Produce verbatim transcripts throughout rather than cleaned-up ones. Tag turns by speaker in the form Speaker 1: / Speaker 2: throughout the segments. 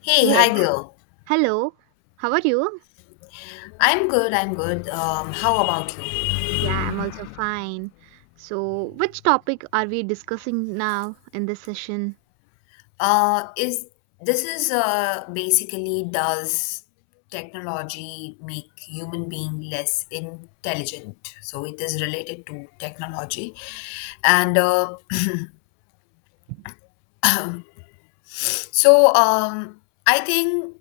Speaker 1: Hey,
Speaker 2: Hey,
Speaker 1: hi there.
Speaker 2: hello. How are you?
Speaker 1: I'm good. I'm good. Um, how about you?
Speaker 2: Yeah, I'm also fine. So, which topic are we discussing now in this session?
Speaker 1: Uh, is this is uh, Basically, does technology make human being less intelligent? So it is related to technology, and uh, so um, I think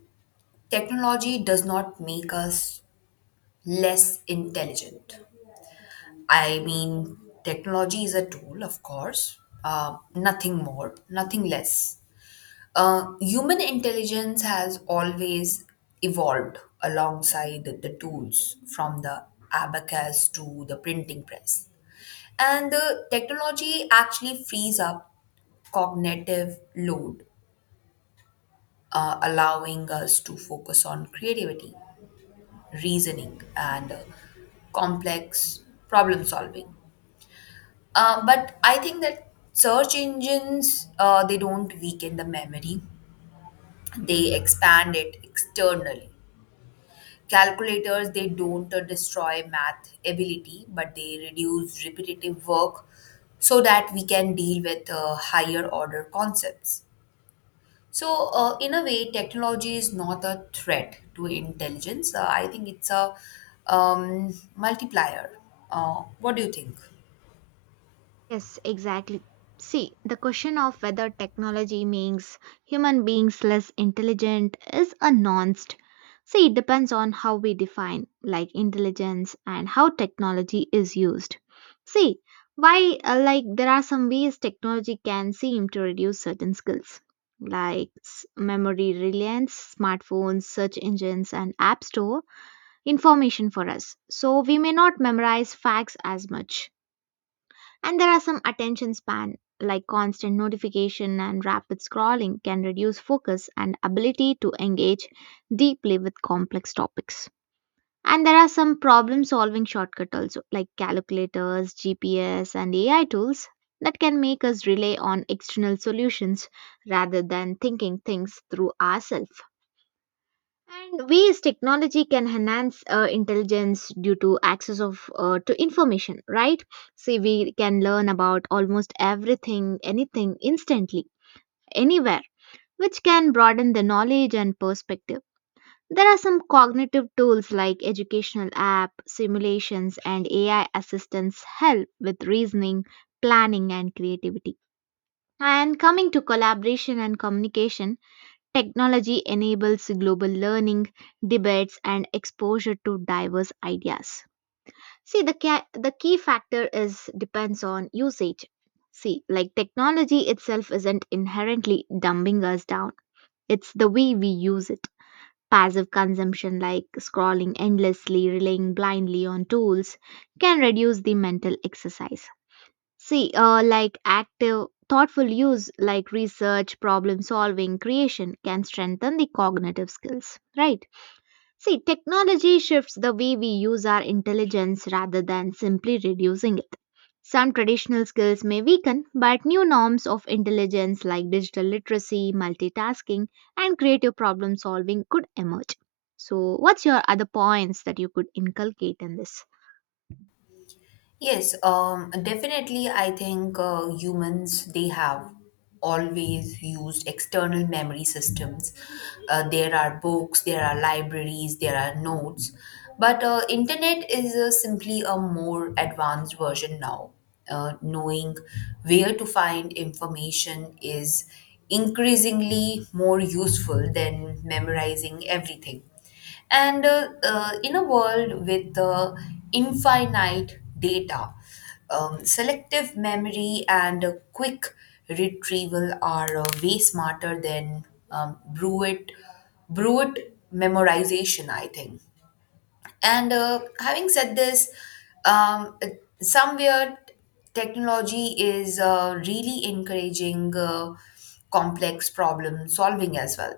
Speaker 1: technology does not make us less intelligent. I mean, technology is a tool, of course, uh, nothing more, nothing less. Uh, human intelligence has always evolved alongside the tools from the abacus to the printing press. And the technology actually frees up cognitive load, uh, allowing us to focus on creativity, reasoning, and uh, complex problem solving. Uh, but I think that search engines uh, they don't weaken the memory; they expand it externally. Calculators, they don't uh, destroy math ability, but they reduce repetitive work so that we can deal with uh, higher order concepts. So, uh, in a way, technology is not a threat to intelligence. Uh, I think it's a um, multiplier. Uh, what do you think?
Speaker 2: Yes, exactly. See, the question of whether technology makes human beings less intelligent is a nuanced. See, it depends on how we define like intelligence and how technology is used. See, why uh, like there are some ways technology can seem to reduce certain skills like s- memory reliance, smartphones, search engines and app store information for us. So we may not memorize facts as much, and there are some attention span, like constant notification and rapid scrolling, can reduce focus and ability to engage deeply with complex topics. And there are some problem solving shortcuts also, like calculators, G P S, and A I tools that can make us rely on external solutions rather than thinking things through ourselves, and ways technology can enhance uh, intelligence due to access of uh, to information, right? See, we can learn about almost everything, anything, instantly, anywhere, which can broaden the knowledge and perspective. There are some cognitive tools like educational app simulations and AI assistants help with reasoning, planning, and creativity. And coming to collaboration and communication, technology enables global learning, debates, and exposure to diverse ideas. See, the, ca- the key factor is depends on usage. See, like technology itself isn't inherently dumbing us down. It's the way we use it. Passive consumption, like scrolling endlessly, relying blindly on tools, can reduce the mental exercise. See, uh, like active, thoughtful use, like research, problem solving, creation, can strengthen the cognitive skills, right? See, technology shifts the way we use our intelligence rather than simply reducing it. Some traditional skills may weaken, but new norms of intelligence like digital literacy, multitasking, and creative problem solving could emerge. So, what's your other points that you could inculcate in this?
Speaker 1: Yes, um, definitely. I think uh, humans they have always used external memory systems. Uh, there are books, there are libraries, there are notes, but uh, internet is uh, simply a more advanced version now. Uh, knowing where to find information is increasingly more useful than memorizing everything, and uh, uh, in a world with uh, infinite data, um, selective memory and uh, quick retrieval are uh, way smarter than um, brute, brute memorization, I think. And uh, having said this, um, somewhere technology is uh, really encouraging uh, complex problem solving as well.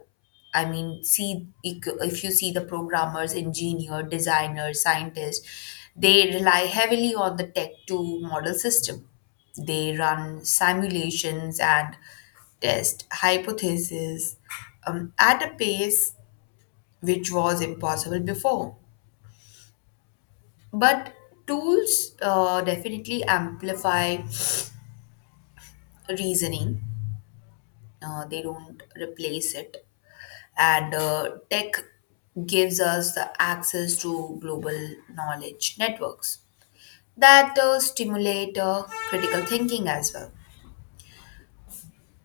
Speaker 1: I mean, see if you see the programmers, engineer, designers, scientists, they rely heavily on the tech to model system. They run simulations and test hypotheses um, at a pace which was impossible before, but tools uh, definitely amplify reasoning, uh, they don't replace it. And uh, tech gives us the access to global knowledge networks that uh, stimulate uh, critical thinking as well.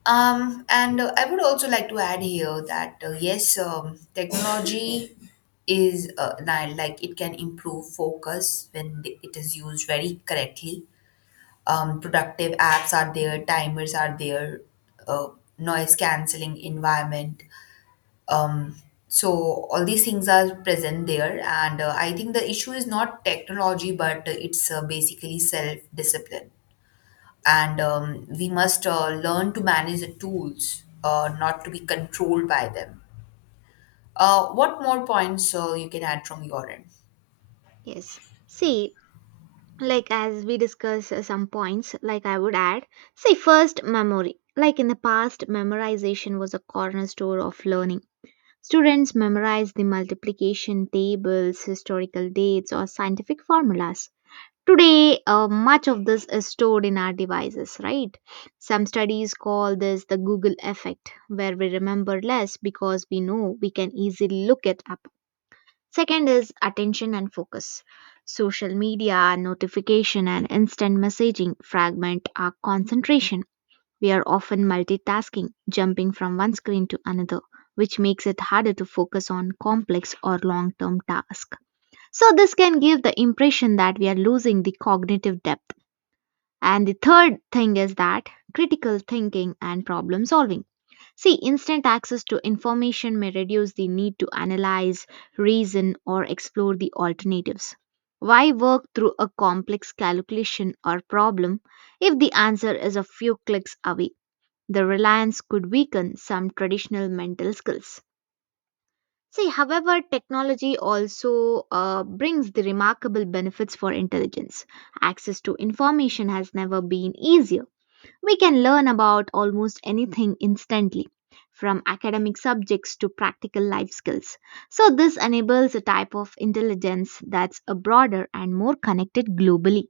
Speaker 1: Um, and uh, I would also like to add here that uh, yes, um, technology is uh, li- like it can improve focus when th- it is used very correctly. Um, productive apps are there, timers are there, uh, noise cancelling environment. Um, so all these things are present there, and uh, I think the issue is not technology, but uh, it's uh, basically self discipline, and um, we must uh, learn to manage the tools, uh, not to be controlled by them. Uh, what more points uh, you can add from your end?
Speaker 2: Yes. See, like as we discuss uh, some points, like I would add, say first memory, like in the past memorization was a cornerstone of learning. Students memorize the multiplication tables, historical dates, or scientific formulas. Today, uh, much of this is stored in our devices, right? Some studies call this the Google effect, where we remember less because we know we can easily look it up. Second is attention and focus. Social media, notification, and instant messaging fragment our concentration. We are often multitasking, jumping from one screen to another, which makes it harder to focus on complex or long term tasks. So, this can give the impression that we are losing the cognitive depth. And the third thing is that critical thinking and problem solving. See, instant access to information may reduce the need to analyze, reason, or explore the alternatives. Why work through a complex calculation or problem if the answer is a few clicks away? The reliance could weaken some traditional mental skills. See, however, technology also uh, brings the remarkable benefits for intelligence. Access to information has never been easier. We can learn about almost anything instantly, from academic subjects to practical life skills. So, this enables a type of intelligence that's a broader and more connected globally.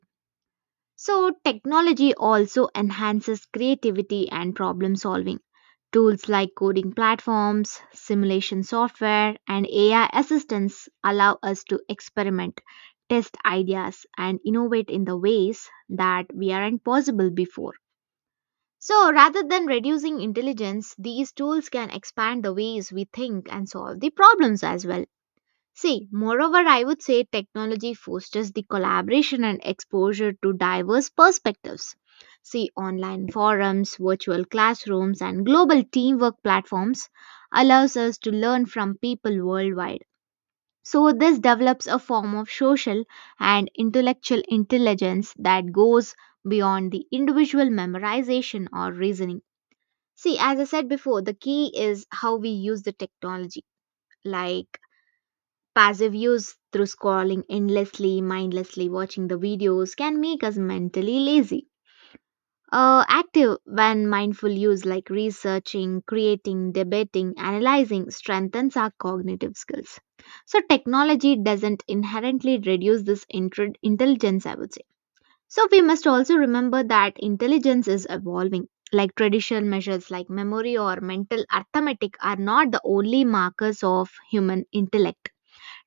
Speaker 2: So, technology also enhances creativity and problem solving. Tools like coding platforms, simulation software, and A I assistants allow us to experiment, test ideas, and innovate in the ways that we aren't possible before. So, rather than reducing intelligence, these tools can expand the ways we think and solve the problems as well. See, moreover, I would say technology fosters the collaboration and exposure to diverse perspectives. See, online forums, virtual classrooms, and global teamwork platforms allows us to learn from people worldwide. So, this develops a form of social and intellectual intelligence that goes beyond the individual memorization or reasoning. See, as I said before, the key is how we use the technology, like passive use through scrolling endlessly, mindlessly, watching the videos can make us mentally lazy. Uh, active when mindful use, like researching, creating, debating, analyzing strengthens our cognitive skills. So technology doesn't inherently reduce this intr- intelligence, I would say. So we must also remember that intelligence is evolving. Like traditional measures like memory or mental arithmetic are not the only markers of human intellect.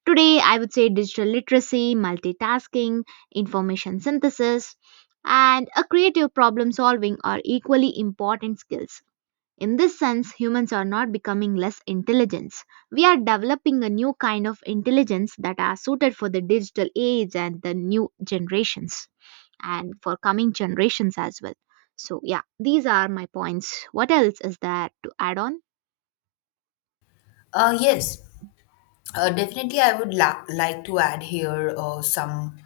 Speaker 2: Today, I would say digital literacy, multitasking, information synthesis, and a creative problem solving are equally important skills. In this sense, humans are not becoming less intelligent. We are developing a new kind of intelligence that are suited for the digital age and the new generations and for coming generations as well. So, yeah, these are my points. What else is there to add on?
Speaker 1: Uh, yes, uh, definitely. I would la- like to add here uh, some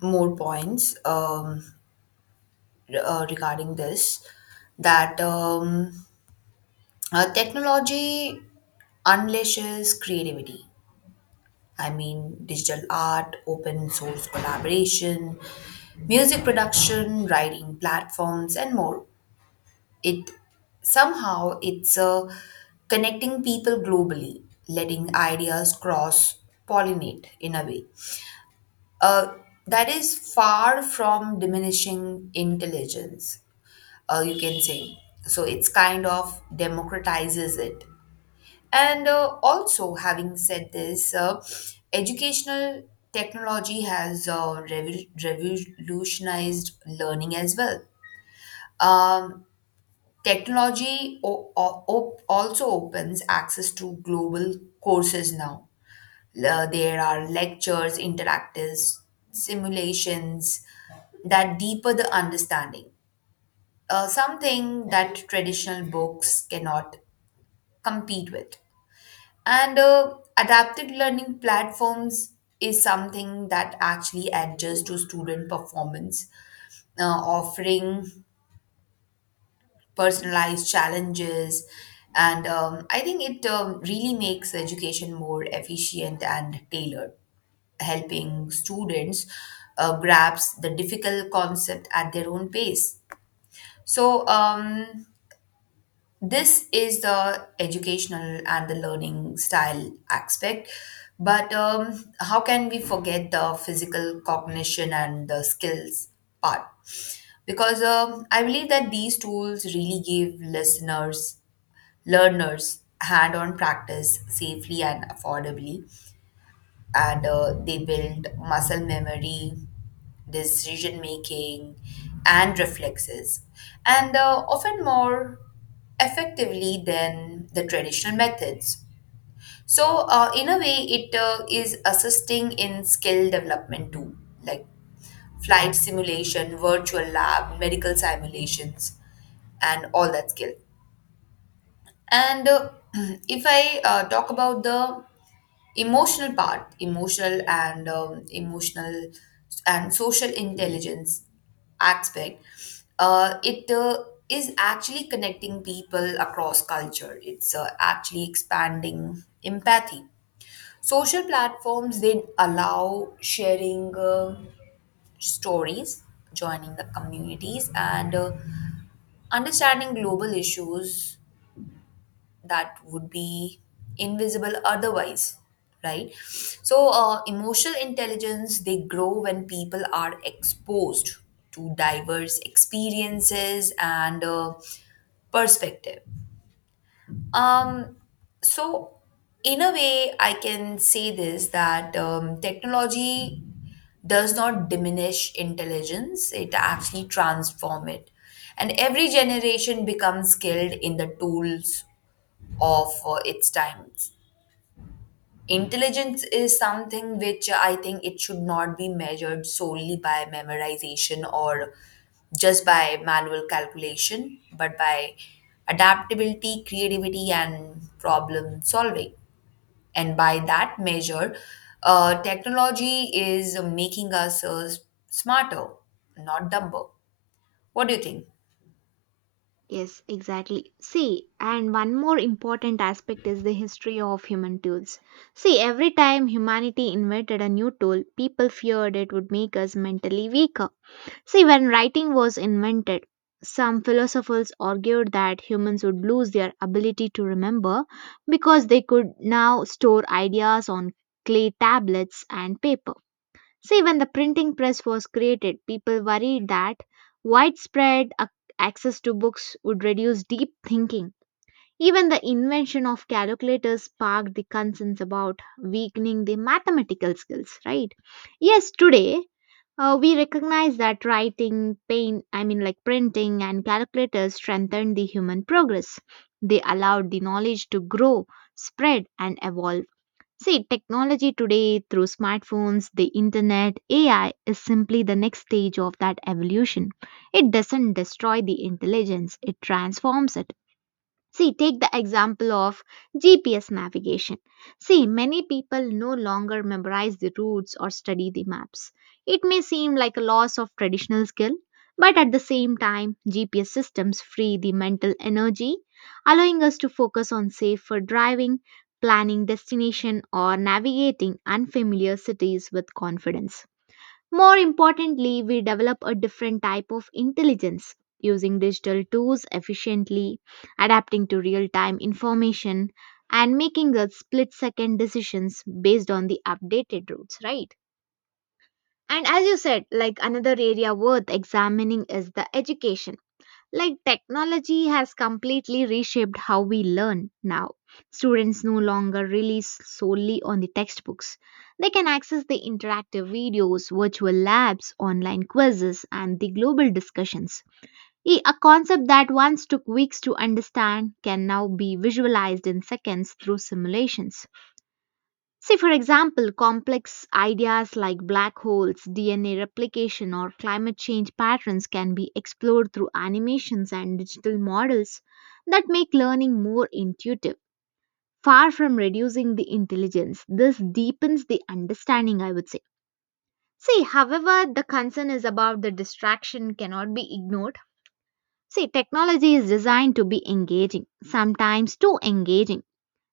Speaker 1: more points um, re- uh, regarding this that um, uh, technology unleashes creativity. I mean, digital art, open source collaboration, music production, writing platforms, and more. It somehow it's uh, connecting people globally, letting ideas cross pollinate in a way. Uh, that is far from diminishing intelligence, uh, you can say. So it's kind of democratizes it. And uh, also, having said this, uh, educational technology has uh, revo- revolutionized learning as well. Um, Technology o- o- op- also opens access to global courses now. Uh, there are lectures, interactives, simulations that deeper the understanding. Uh, something that traditional books cannot compete with. And uh, adapted learning platforms is something that actually adjusts to student performance, uh, offering personalized challenges. And um, I think it um, really makes education more efficient and tailored, helping students uh, grasp the difficult concept at their own pace. So, um, this is the educational and the learning style aspect. But um, how can we forget the physical cognition and the skills part? Because um, I believe that these tools really give listeners, learners, hand on practice safely and affordably. And uh, they build muscle memory, decision making, and reflexes, and uh, often more effectively than the traditional methods. So, uh, in a way, it uh, is assisting in skill development too, like flight simulation, virtual lab, medical simulations, and all that skill. And uh, if I uh, talk about the emotional part emotional and um, emotional and social intelligence aspect, uh, it uh, is actually connecting people across culture. It's uh, actually expanding empathy. Social platforms, they allow sharing uh, stories, joining the communities and uh, understanding global issues that would be invisible otherwise, right? So uh, emotional intelligence they grow when people are exposed to diverse experiences and uh, perspective. Um so in a way I can say this that um, technology does not diminish intelligence, it actually transform it. And every generation becomes skilled in the tools of uh, its times. Intelligence is something which I think it should not be measured solely by memorization or just by manual calculation, but by adaptability, creativity, and problem solving. And by that measure, uh, technology is making us uh, smarter, not dumber. What do you think?
Speaker 2: Yes, exactly. See, and one more important aspect is the history of human tools. See, every time humanity invented a new tool, people feared it would make us mentally weaker. See, when writing was invented, some philosophers argued that humans would lose their ability to remember because they could now store ideas on clay tablets and paper. See, when the printing press was created, people worried that widespread ac- access to books would reduce deep thinking. Even the invention of calculators sparked the concerns about weakening the mathematical skills, right? Yes, today uh, we recognize that writing, pain, I mean, like printing and calculators strengthened the human progress. They allowed the knowledge to grow, spread, and evolve. See, technology today through smartphones, the internet, A I is simply the next stage of that evolution. It doesn't destroy the intelligence, it transforms it. See, take the example of G P S navigation. See, many people no longer memorize the routes or study the maps. It may seem like a loss of traditional skill, but at the same time, G P S systems free the mental energy, allowing us to focus on safer driving, planning destination, or navigating unfamiliar cities with confidence. More importantly, we develop a different type of intelligence using digital tools efficiently, adapting to real time information, and making the split second decisions based on the updated routes, right? And as you said, like another area worth examining is the education, like technology has completely reshaped how we learn now. Students no longer rely solely on the textbooks. They can access the interactive videos, virtual labs, online quizzes, and the global discussions. E- A concept that once took weeks to understand can now be visualized in seconds through simulations. Say, for example, complex ideas like black holes, D N A replication, or climate change patterns can be explored through animations and digital models that make learning more intuitive. Far from reducing the intelligence, this deepens the understanding, I would say. See, however, the concern is about the distraction cannot be ignored. See, technology is designed to be engaging, sometimes too engaging.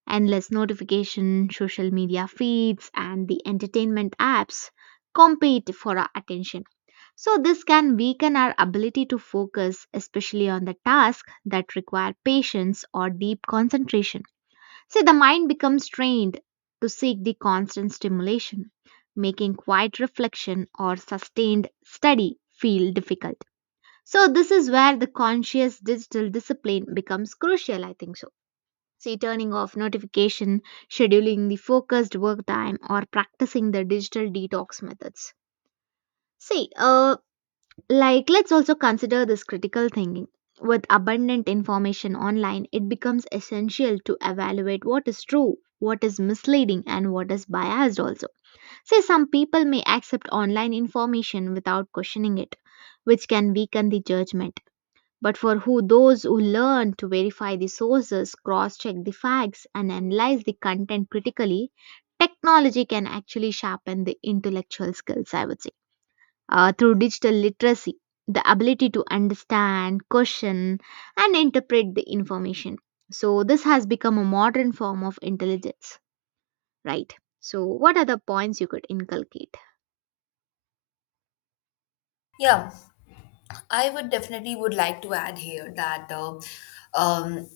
Speaker 2: Endless notification, social media feeds, and the entertainment apps compete for our attention. So, this can weaken our ability to focus, especially on the tasks that require patience or deep concentration. See, the mind becomes trained to seek the constant stimulation, making quiet reflection or sustained study feel difficult. So, this is where the conscious digital discipline becomes crucial, I think so. Say turning off notification, scheduling the focused work time, or practicing the digital detox methods. See, uh, like let's also consider this critical thinking. With abundant information online, it becomes essential to evaluate what is true, what is misleading, and what is biased also. Say some people may accept online information without questioning it, which can weaken the judgment, but for who those who learn to verify the sources, cross-check the facts and analyze the content critically, technology can actually sharpen the intellectual skills, I would say. Uh, through digital literacy, the ability to understand, question and interpret the information. So this has become a modern form of intelligence, right? So what are the points you could inculcate?
Speaker 1: Yeah. I would definitely would like to add here that uh, um,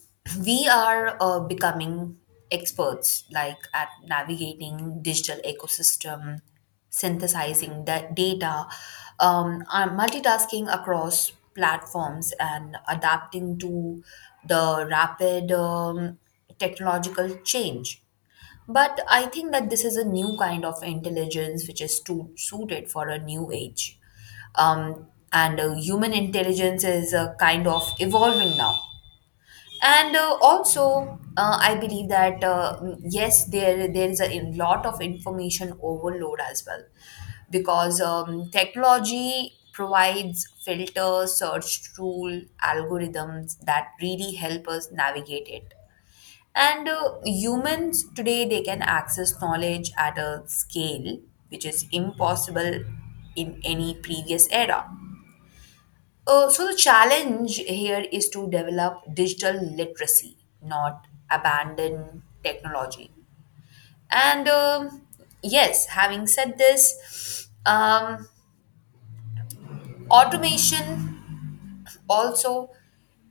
Speaker 1: we are uh, becoming experts like at navigating digital ecosystem, synthesizing that data, um, are multitasking across platforms and adapting to the rapid um, technological change. But I think that this is a new kind of intelligence which is too suited for a new age. Um, and uh, human intelligence is uh, kind of evolving now. And uh, also, uh, I believe that uh, mm, yes, there there is a lot of information overload as well, because um, technology provides filters, search tool, algorithms that really help us navigate it. And uh, humans today, they can access knowledge at a scale which is impossible in any previous era. Uh, so, the challenge here is to develop digital literacy, not abandon technology. And um yes, having said this, um, automation also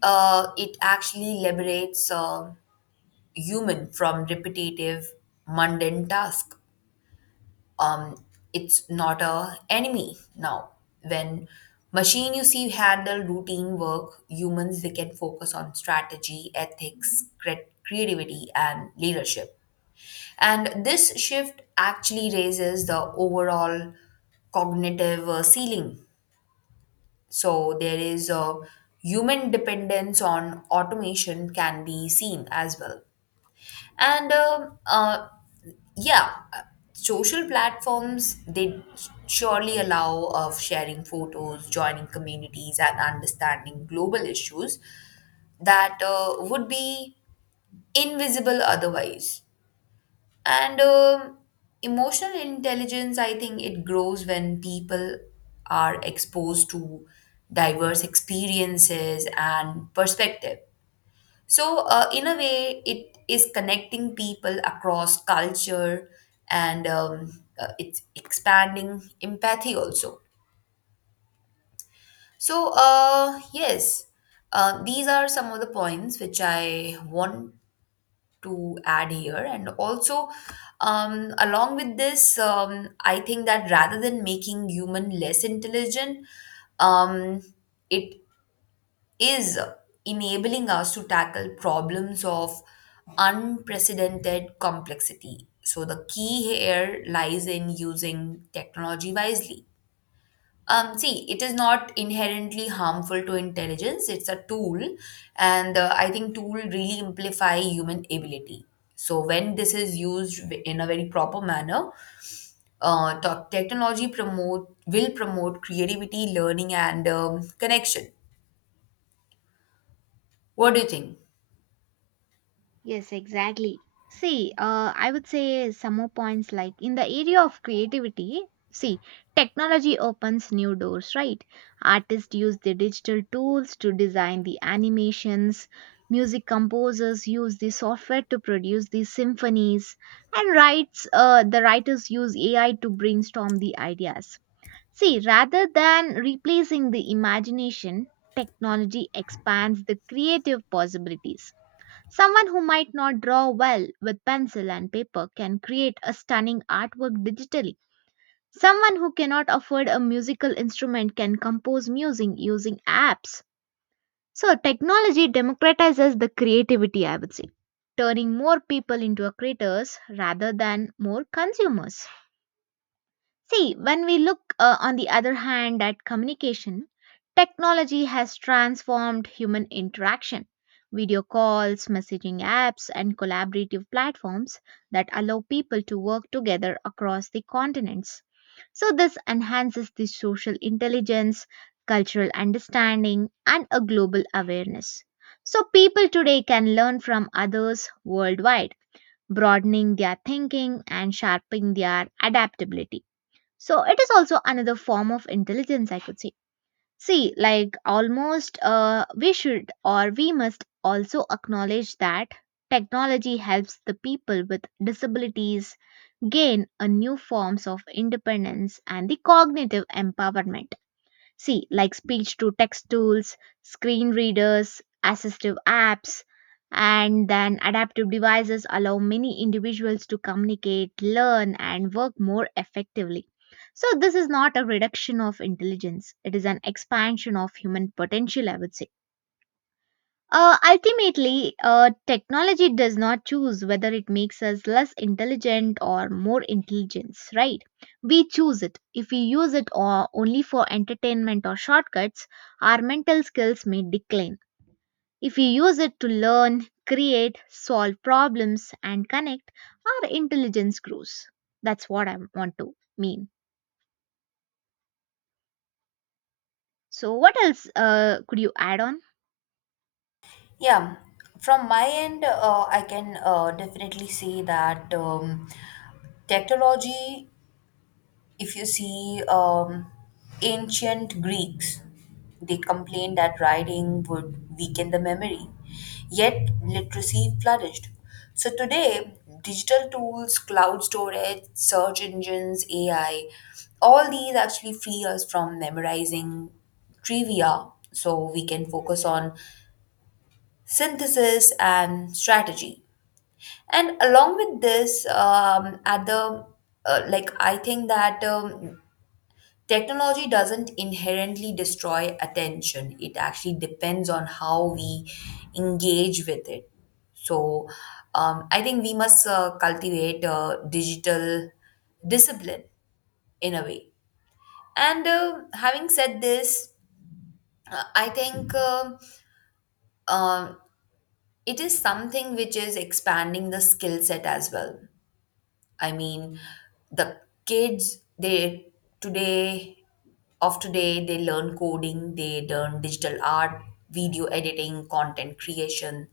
Speaker 1: uh, it actually liberates uh, human from repetitive mundane task. um, it's not a enemy now. When machine you see handle routine work, humans they can focus on strategy, ethics, cre- creativity and leadership, and this shift actually raises the overall cognitive uh, ceiling. So there is a human dependence on automation can be seen as well. And um, uh, yeah uh, social platforms, they surely allow of sharing photos, joining communities and understanding global issues that uh, would be invisible otherwise. And um, emotional intelligence, I think it grows when people are exposed to diverse experiences and perspective. So, uh, in a way, it is connecting people across culture, and um, uh, it's expanding empathy also. So, uh, yes, uh, these are some of the points which I want to add here. And also, um, along with this, um, I think that rather than making human less intelligent, um, it is enabling us to tackle problems of unprecedented complexity. So the key here lies in using technology wisely. Um, see, it is not inherently harmful to intelligence. It's a tool, and uh, I think tool really amplify human ability. So when this is used w- in a very proper manner, uh, to- technology promote will promote creativity, learning, and um, connection. What do you think?
Speaker 2: Yes, exactly. See, uh, I would say some more points, like in the area of creativity. See, technology opens new doors, right? Artists use the digital tools to design the animations, music composers use the software to produce the symphonies, and writes, uh, the writers use A I to brainstorm the ideas. See, rather than replacing the imagination, technology expands the creative possibilities. Someone who might not draw well with pencil and paper can create a stunning artwork digitally. Someone who cannot afford a musical instrument can compose music using apps. So, technology democratizes the creativity, I would say, turning more people into a creators rather than more consumers. See, when we look, uh, on the other hand, at communication, technology has transformed human interaction. Video calls, messaging apps, and collaborative platforms that allow people to work together across the continents. So, this enhances the social intelligence, cultural understanding, and a global awareness. So, people today can learn from others worldwide, broadening their thinking and sharpening their adaptability. So it is also another form of intelligence, I could say. See, like almost uh, we should or we must also acknowledge that technology helps the people with disabilities gain a new forms of independence and the cognitive empowerment. See, like speech to text tools, screen readers, assistive apps, and then adaptive devices allow many individuals to communicate, learn, and work more effectively. So, this is not a reduction of intelligence, it is an expansion of human potential, I would say. Uh, ultimately, uh, technology does not choose whether it makes us less intelligent or more intelligence, right? We choose it. If we use it or only for entertainment or shortcuts, our mental skills may decline. If we use it to learn, create, solve problems, and connect, our intelligence grows. That's what I want to mean. So, what else uh, could you add on?
Speaker 1: Yeah, from my end, uh, I can uh, definitely say that um, technology, if you see um, ancient Greeks, they complained that writing would weaken the memory, yet literacy flourished. So today, digital tools, cloud storage, search engines, A I, all these actually free us from memorizing trivia so we can focus on synthesis and strategy. And along with this, um, at the uh, like I think that um, technology doesn't inherently destroy attention, it actually depends on how we engage with it. So um, I think we must uh, cultivate uh, digital discipline in a way. And uh, having said this, uh, I think um um, it is something which is expanding the skill set as well. I mean, the kids they today, of today, they learn coding, they learn digital art, video editing, content creation,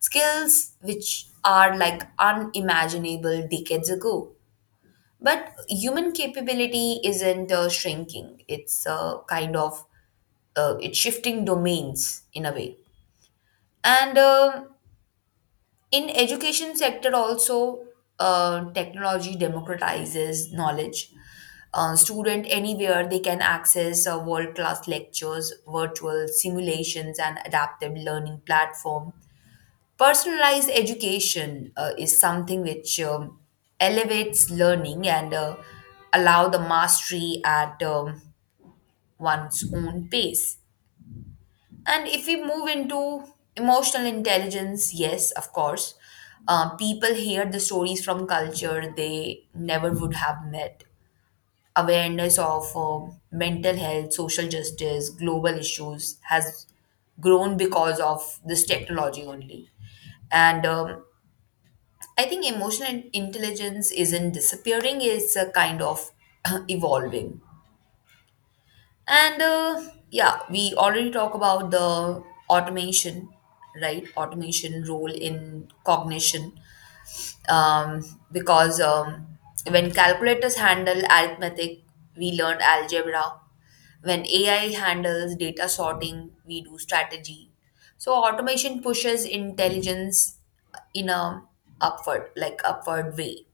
Speaker 1: skills which are like unimaginable decades ago. But human capability isn't uh, shrinking. It's uh, kind of uh, it's shifting domains in a way. And um in education sector also, uh, technology democratizes knowledge. Uh, student anywhere, they can access uh, world class lectures, virtual simulations and adaptive learning platform. Personalized education uh, is something which um, elevates learning and uh, allow the mastery at um, one's own pace. And if we move into emotional intelligence, yes, of course, uh, people hear the stories from culture they never would have met. Awareness of uh, mental health, social justice, global issues has grown because of this technology only. And um, I think emotional intelligence isn't disappearing, it's a kind of evolving. And uh, yeah, we already talk about the automation, right? Automation role in cognition, um, because um, when calculators handle arithmetic, we learn algebra. When A I handles data sorting, we do strategy. So automation pushes intelligence in a upward, like upward way.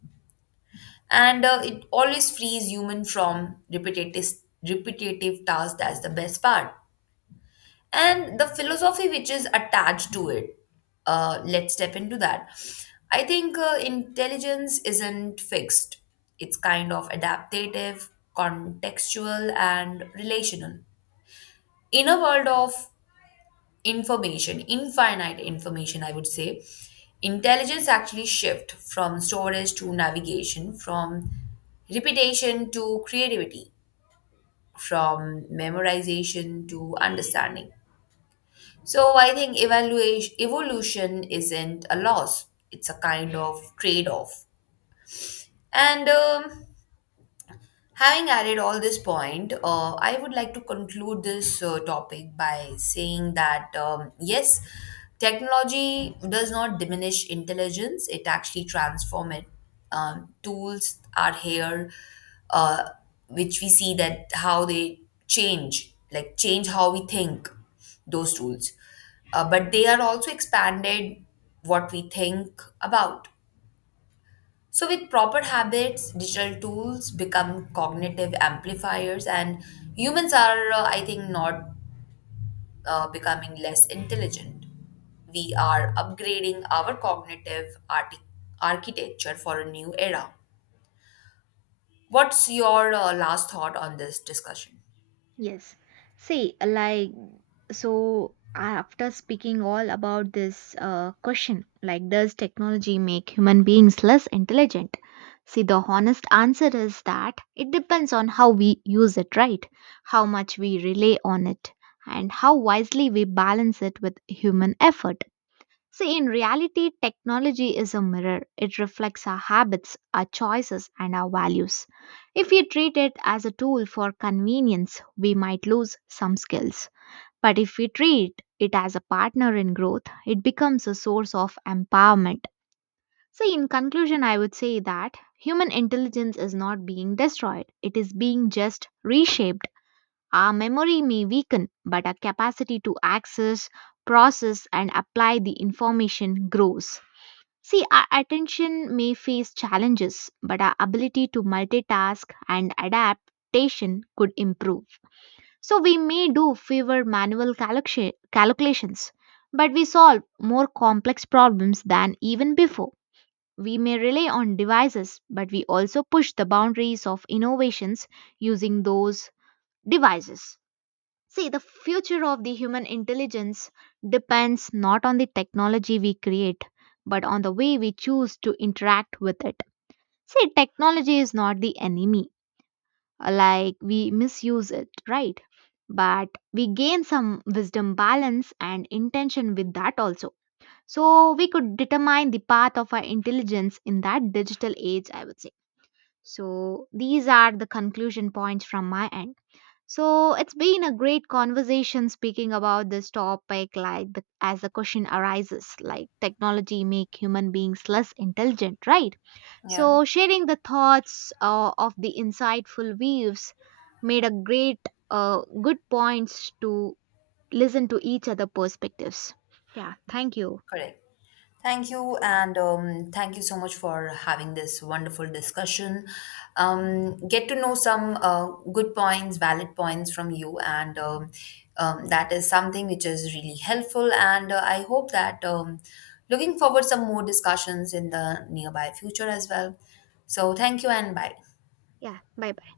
Speaker 1: And uh, it always frees human from repetitive repetitive tasks, that's the best part. And the philosophy which is attached to it, uh, let's step into that. I think uh, intelligence isn't fixed, it's kind of adaptive, contextual and relational. In a world of information, infinite information, I would say, intelligence actually shift from storage to navigation, from repetition to creativity, from memorization to understanding. So I think evaluation evolution isn't a loss; it's a kind of trade-off. And um, Having added all this point, uh, I would like to conclude this uh, topic by saying that um, yes, technology does not diminish intelligence; it actually transforms it. Um, tools are here, uh, which we see that how they change, like change how we think. Those tools, uh, but they are also expanded what we think about. So, with proper habits, digital tools become cognitive amplifiers, and humans are, uh, I think, not uh, becoming less intelligent. We are upgrading our cognitive arti- architecture for a new era. What's your uh, last thought on this discussion?
Speaker 2: Yes. See, like, so after speaking all about this uh, question, like, does technology make human beings less intelligent? See, the honest answer is that it depends on how we use it, right? How much we rely on it, and how wisely we balance it with human effort. See, in reality, technology is a mirror. It reflects our habits, our choices, and our values. If we treat it as a tool for convenience, we might lose some skills. But if we treat it as a partner in growth, it becomes a source of empowerment. See, in conclusion, I would say that human intelligence is not being destroyed, it is being just reshaped. Our memory may weaken, but our capacity to access, process, and apply the information grows. See, our attention may face challenges, but our ability to multitask and adaptation could improve. So, we may do fewer manual calculation- calculations, but we solve more complex problems than even before. We may rely on devices, but we also push the boundaries of innovations using those devices. See, the future of the human intelligence depends not on the technology we create, but on the way we choose to interact with it. See, technology is not the enemy, like we misuse it, right? But we gain some wisdom, balance, and intention with that also. So, we could determine the path of our intelligence in that digital age, I would say. So, these are the conclusion points from my end. So it's been a great conversation speaking about this topic, like the, as the question arises, like technology make human beings less intelligent, right?
Speaker 1: Yeah.
Speaker 2: So sharing the thoughts uh, of the insightful views made a great uh, good points to listen to each other perspectives. Yeah, thank you.
Speaker 1: Correct. Thank you, and um, thank you so much for having this wonderful discussion. Um, get to know some uh, good points, valid points from you, and um, um, that is something which is really helpful. And uh, I hope that um, looking forward some more discussions in the nearby future as well. So thank you and bye.
Speaker 2: Yeah, bye.